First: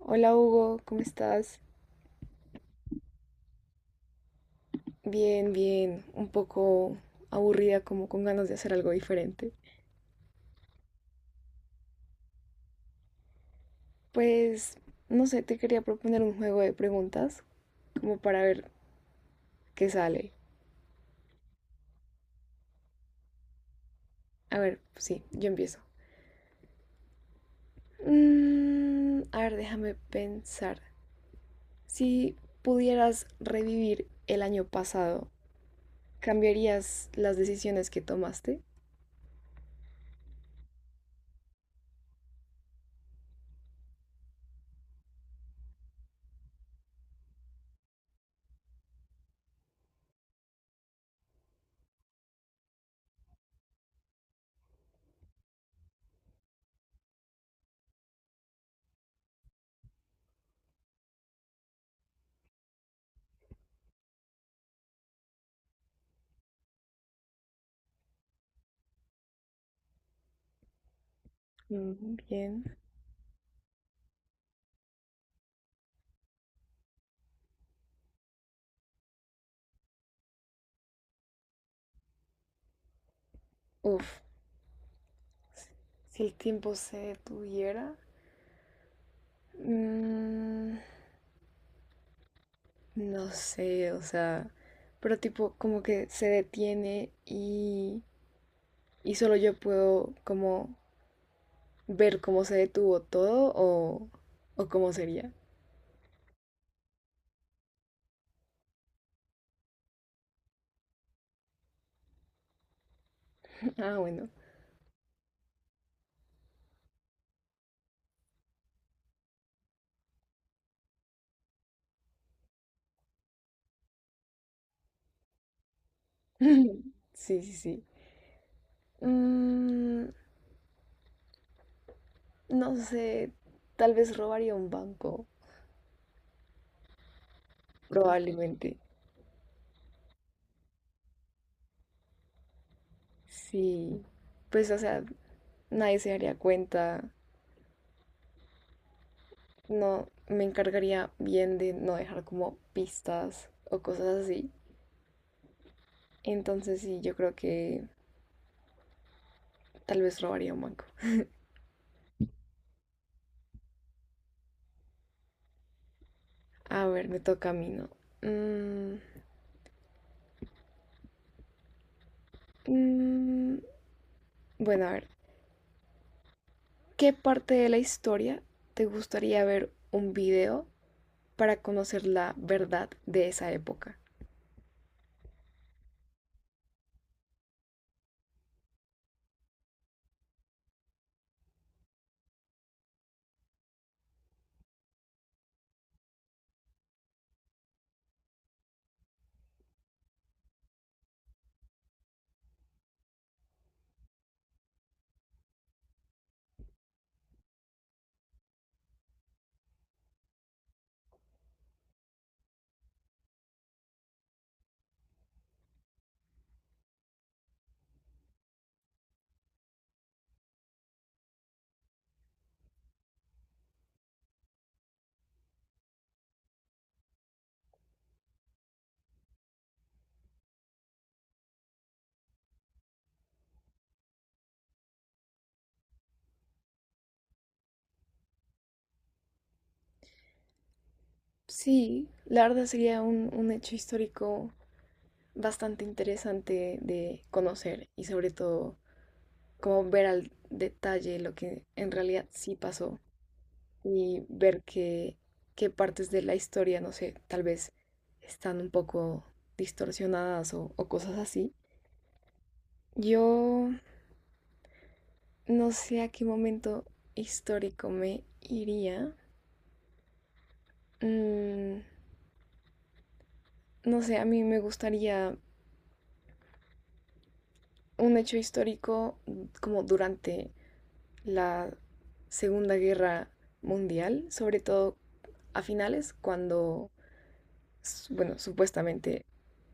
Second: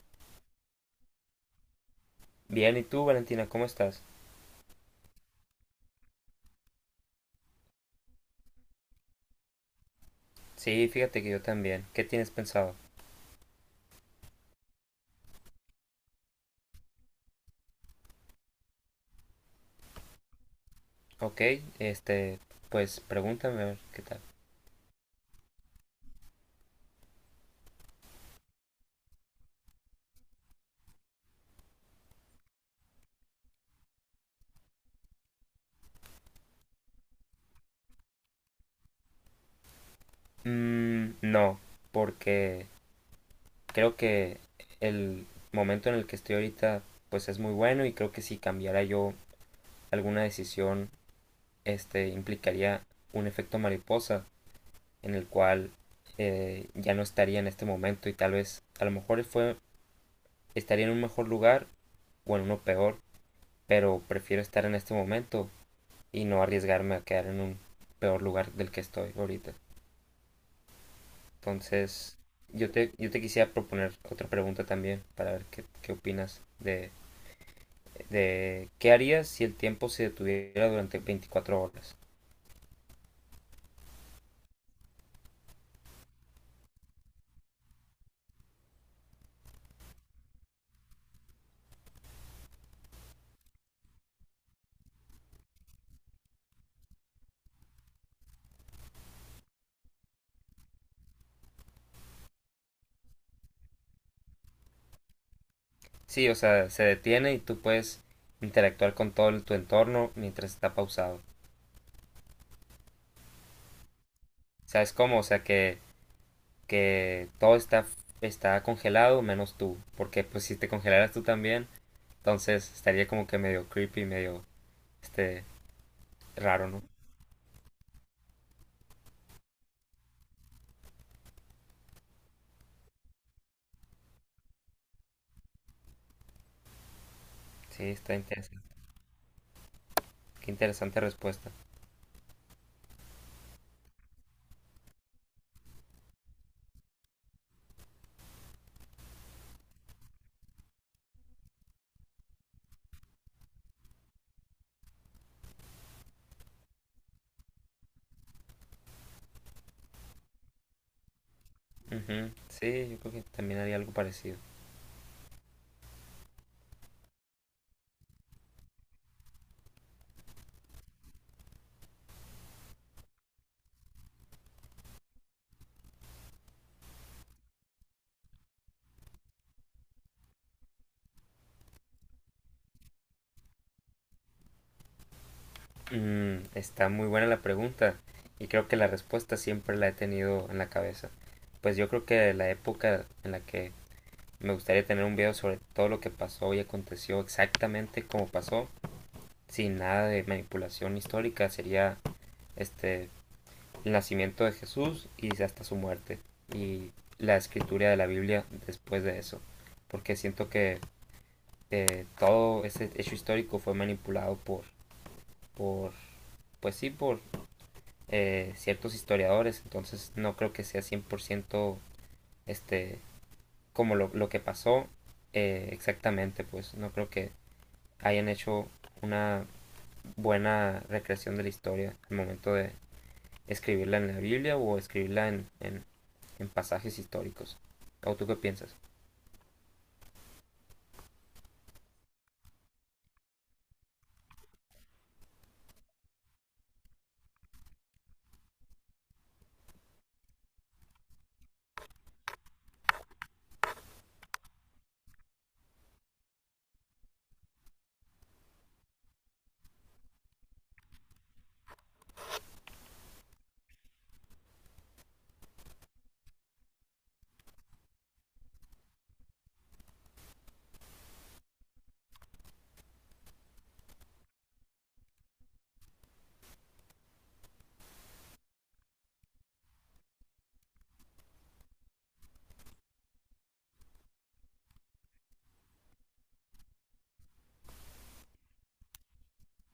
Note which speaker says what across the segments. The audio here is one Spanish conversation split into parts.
Speaker 1: Hola Hugo, ¿cómo estás?
Speaker 2: Bien, ¿y tú, Valentina, cómo estás?
Speaker 1: Bien, bien, un poco aburrida, como con ganas de hacer algo diferente.
Speaker 2: Sí, fíjate que yo también. ¿Qué tienes pensado?
Speaker 1: Pues, no sé, te quería proponer un juego de preguntas, como para ver qué sale.
Speaker 2: Ok, este, pues pregúntame a ver qué tal.
Speaker 1: A ver, sí, yo empiezo. A ver, déjame pensar. Si pudieras revivir el año pasado, ¿cambiarías las decisiones que tomaste?
Speaker 2: No, porque creo que el momento en el que estoy ahorita, pues es muy bueno y creo que si cambiara yo alguna decisión, implicaría un efecto mariposa en el cual ya no estaría en este momento y tal vez a lo mejor fue, estaría en un mejor lugar o en uno peor, pero prefiero estar en este momento y no arriesgarme a quedar en un peor lugar del que estoy ahorita. Entonces,
Speaker 1: Mm, bien.
Speaker 2: yo te quisiera proponer otra pregunta también para ver qué opinas de qué harías si el tiempo se detuviera durante 24 horas.
Speaker 1: Uf, si el tiempo se detuviera. mm, No sé, o sea, pero tipo como que se detiene y solo yo puedo como ver cómo se detuvo todo o cómo sería.
Speaker 2: Sí, o sea, se detiene y tú puedes interactuar con todo tu entorno mientras está pausado.
Speaker 1: Ah, bueno.
Speaker 2: ¿Sabes cómo? O sea, que todo está congelado menos tú. Porque pues si te congelaras tú también, entonces estaría como que medio creepy, medio este, raro, ¿no?
Speaker 1: Sí, sí, sí. Mm, no sé, tal vez robaría un banco,
Speaker 2: Sí, está interesante.
Speaker 1: probablemente.
Speaker 2: Qué interesante respuesta.
Speaker 1: Sí, pues o sea, nadie se daría cuenta. No, me encargaría bien de no dejar como pistas o cosas así. Entonces sí, yo creo que tal vez robaría un banco.
Speaker 2: Ujú, sí, yo creo que también haría algo parecido.
Speaker 1: A ver, me toca a mí, ¿no? Mm, mm, bueno, a ver, ¿qué parte de la historia te gustaría ver un video para conocer la verdad de esa época?
Speaker 2: Mm, está muy buena la pregunta y creo que la respuesta siempre la he tenido en la cabeza. Pues yo creo que la época en la que me gustaría tener un video sobre todo lo que pasó y aconteció exactamente como pasó, sin nada de manipulación histórica, sería este el nacimiento de Jesús y hasta su muerte y la escritura de la Biblia después de eso, porque siento que todo ese hecho histórico fue manipulado por pues sí, por ciertos historiadores, entonces no creo que sea 100% este, como lo que pasó exactamente, pues no creo que hayan hecho una buena recreación de la historia al momento de escribirla en la Biblia o escribirla en pasajes históricos. ¿O tú qué piensas?
Speaker 1: Sí, la verdad sería un hecho histórico bastante interesante de conocer y sobre todo como ver al detalle lo que en realidad sí pasó y ver qué partes de la historia, no sé, tal vez están un poco distorsionadas o cosas así. Yo no sé a qué momento histórico me iría. Mm, no sé, a mí me gustaría un hecho histórico como durante la Segunda Guerra Mundial, sobre todo a finales, cuando, bueno, supuestamente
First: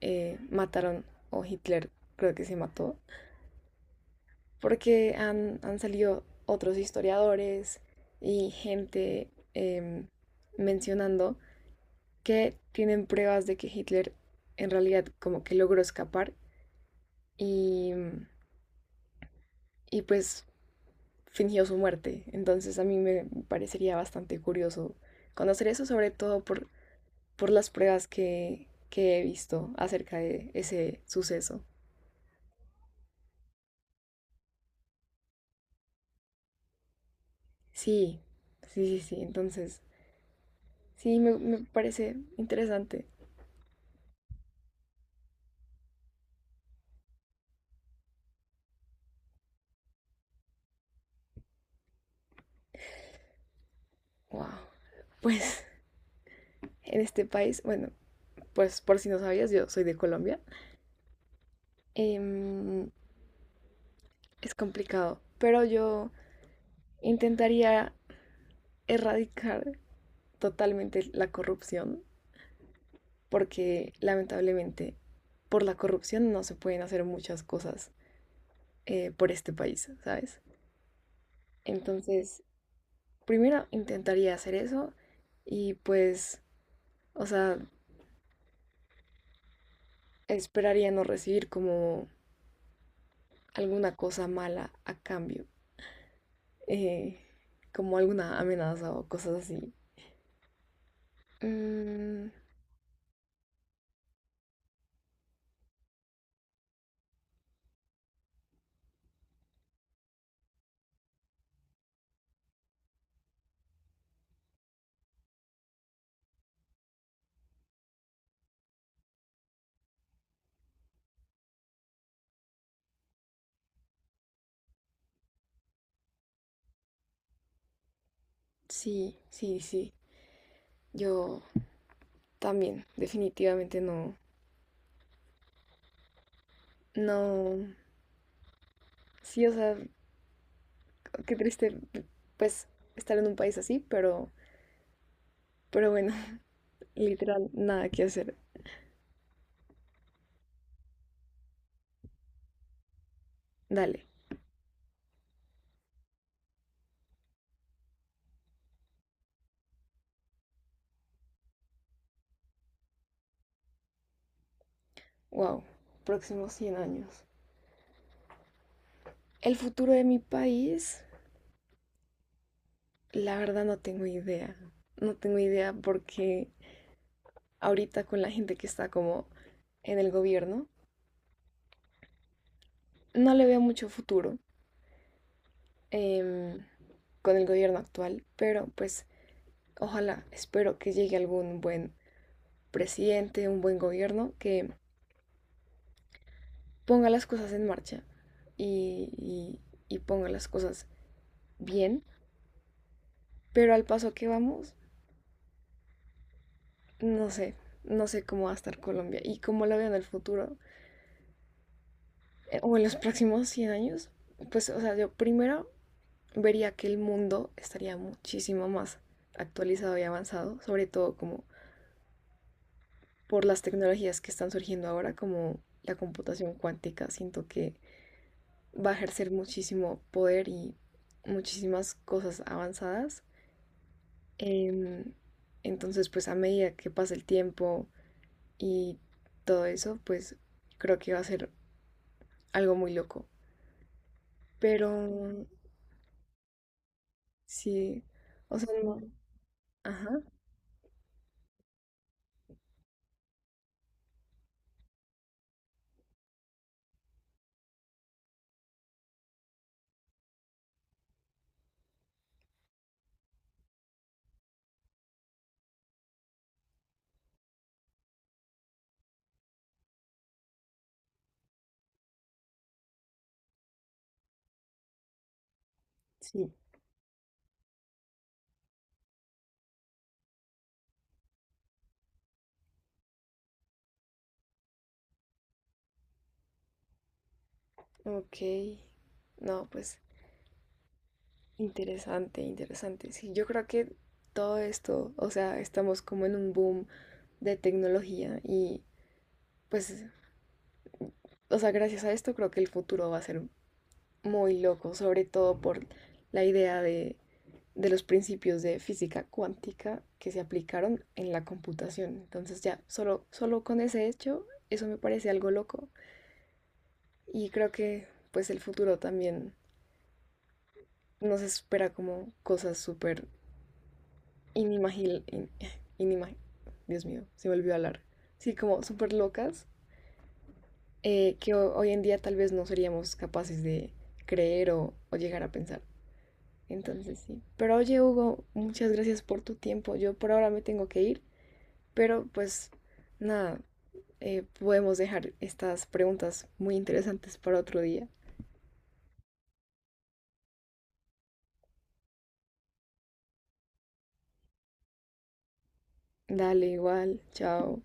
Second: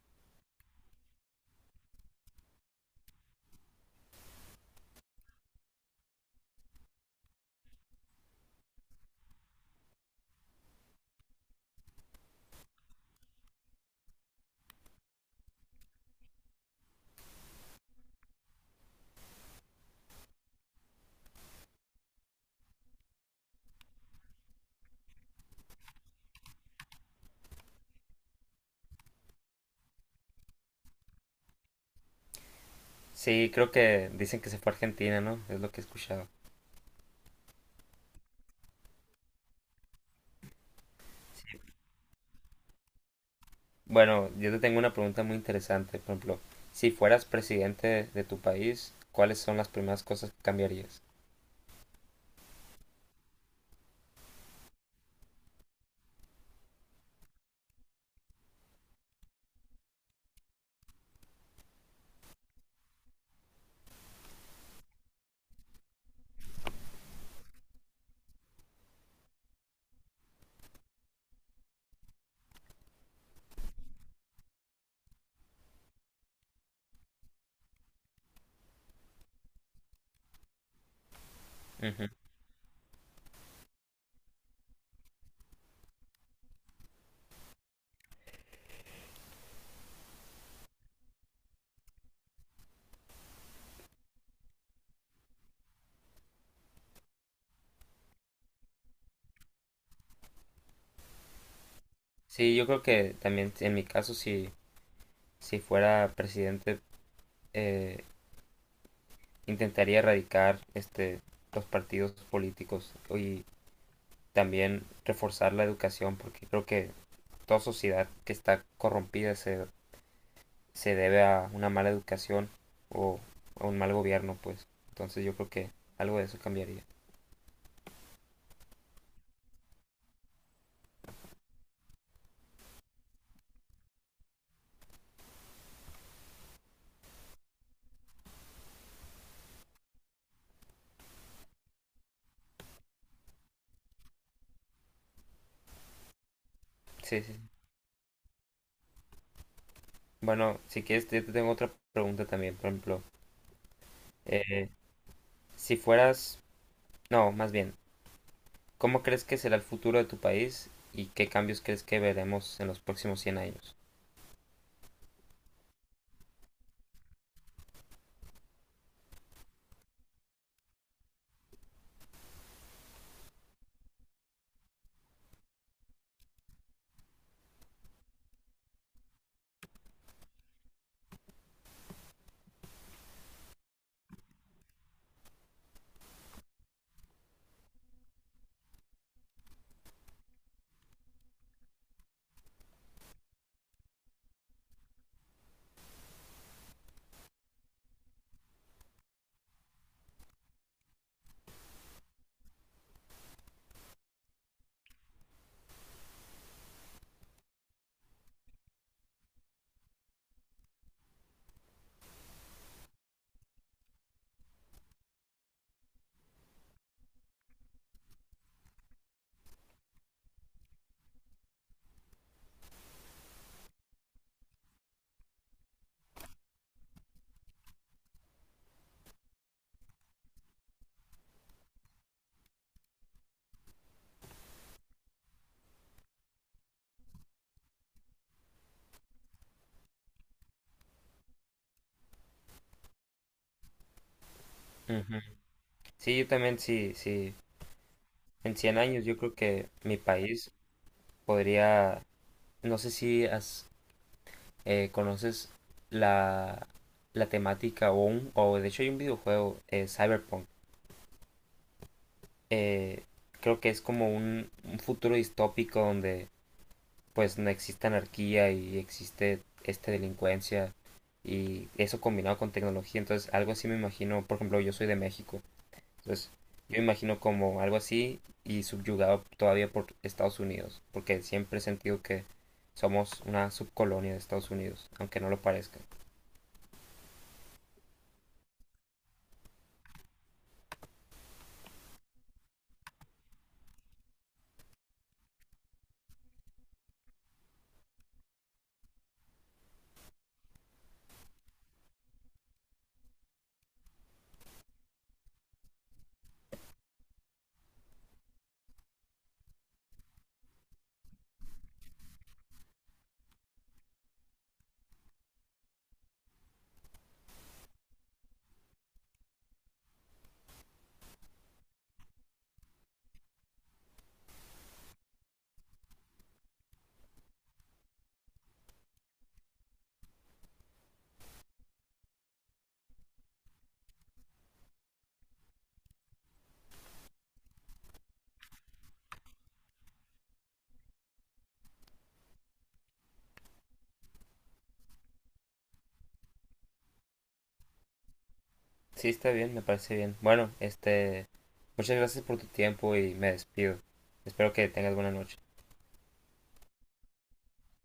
Speaker 1: mataron o Hitler creo que se mató porque han salido otros historiadores y gente mencionando que tienen pruebas de que Hitler en realidad como que logró escapar y, y pues fingió su muerte. Entonces a mí me parecería bastante curioso conocer eso, sobre todo por las pruebas que he visto acerca de ese suceso.
Speaker 2: Sí, creo que dicen que se fue a Argentina, ¿no? Es lo que he escuchado.
Speaker 1: Sí, sí, sí, sí. Entonces, sí, me parece interesante.
Speaker 2: Bueno, yo te tengo una pregunta muy interesante. Por ejemplo, si fueras presidente de tu país, ¿cuáles son las primeras cosas que cambiarías?
Speaker 1: Wow. Pues en este país, bueno, pues por si no sabías, yo soy de Colombia. Em, es complicado, pero yo intentaría erradicar totalmente la corrupción, porque lamentablemente por la corrupción no se pueden hacer muchas cosas por este país, ¿sabes?
Speaker 2: Ujú.
Speaker 1: Entonces, primero intentaría hacer eso y pues, o sea, esperaría no recibir como alguna cosa mala a cambio. eh, Como alguna amenaza o cosas así. Mm,
Speaker 2: Sí, yo creo que también en mi caso, si fuera presidente, eh, intentaría erradicar los partidos políticos y también reforzar la educación, porque creo que toda sociedad que está corrompida se debe a una mala educación o a un mal gobierno, pues. Entonces yo creo que algo de eso cambiaría.
Speaker 1: sí, sí, sí. Yo también, definitivamente no. No. Sí, o sea, qué triste, pues, estar en un país así, pero, bueno,
Speaker 2: Sí, sí.
Speaker 1: literal,
Speaker 2: sí.
Speaker 1: nada que hacer.
Speaker 2: Bueno, si quieres, yo te tengo otra pregunta también. Por ejemplo,
Speaker 1: Dale.
Speaker 2: eh, si fueras, no, más bien, ¿cómo crees que será el futuro de tu país y qué cambios crees que veremos en los próximos 100 años?
Speaker 1: Wow. Próximos 100 años. El futuro de mi país, la verdad no tengo idea. No tengo idea porque ahorita con la gente que está como en el gobierno, no le veo mucho futuro em, con el gobierno actual, pero pues ojalá, espero que llegue algún buen presidente, un buen gobierno que ponga las cosas en marcha y, y- y ponga las cosas bien, pero al paso que vamos, no sé, no sé cómo va a estar Colombia y cómo la veo en el futuro o en los próximos 100 años. Pues, o sea, yo primero vería que el mundo estaría muchísimo más actualizado y avanzado, sobre todo como por las tecnologías que están surgiendo ahora, como la computación cuántica, siento que va a ejercer muchísimo poder y muchísimas cosas avanzadas. Em, entonces, pues a medida que pasa el tiempo y todo eso, pues creo que va a ser algo muy loco. Pero
Speaker 2: Ujú. Sí, yo también, sí, sí.
Speaker 1: sí,
Speaker 2: En
Speaker 1: o sea,
Speaker 2: 100
Speaker 1: no.
Speaker 2: años yo creo que mi
Speaker 1: Ajá,
Speaker 2: país podría, no sé si has- conoces la, la temática o de hecho hay un videojuego, Cyberpunk. Eh, creo que es como un futuro distópico donde pues no existe anarquía y existe esta delincuencia y eso combinado con tecnología, entonces algo así me imagino, por ejemplo, yo soy de México, entonces
Speaker 1: sí.
Speaker 2: yo me imagino como algo así y subyugado todavía por Estados Unidos, porque siempre he sentido que somos una subcolonia de Estados Unidos, aunque no lo parezca.
Speaker 1: Ok. No, pues interesante, interesante. Sí, yo creo que todo esto, o sea, estamos como en un boom de tecnología y pues, o sea, gracias a esto creo que el futuro va a ser muy loco, sobre todo por la idea de los principios de física cuántica que se aplicaron en la computación. Entonces ya, solo, solo con ese hecho, eso me parece algo loco y creo que pues el futuro también nos espera como cosas súper inimaginables. Inimag- Dios mío, se me olvidó hablar. Sí, como súper locas que hoy en día tal vez no seríamos capaces de creer o llegar a pensar. Entonces sí. Pero oye, Hugo, muchas gracias por tu tiempo. Yo por ahora me tengo que ir, pero pues nada, podemos dejar estas preguntas muy interesantes para otro día.
Speaker 2: Sí, está bien, me parece bien. Bueno, muchas gracias por tu tiempo y me despido. Espero que tengas buena noche.
Speaker 1: Dale, igual, chao.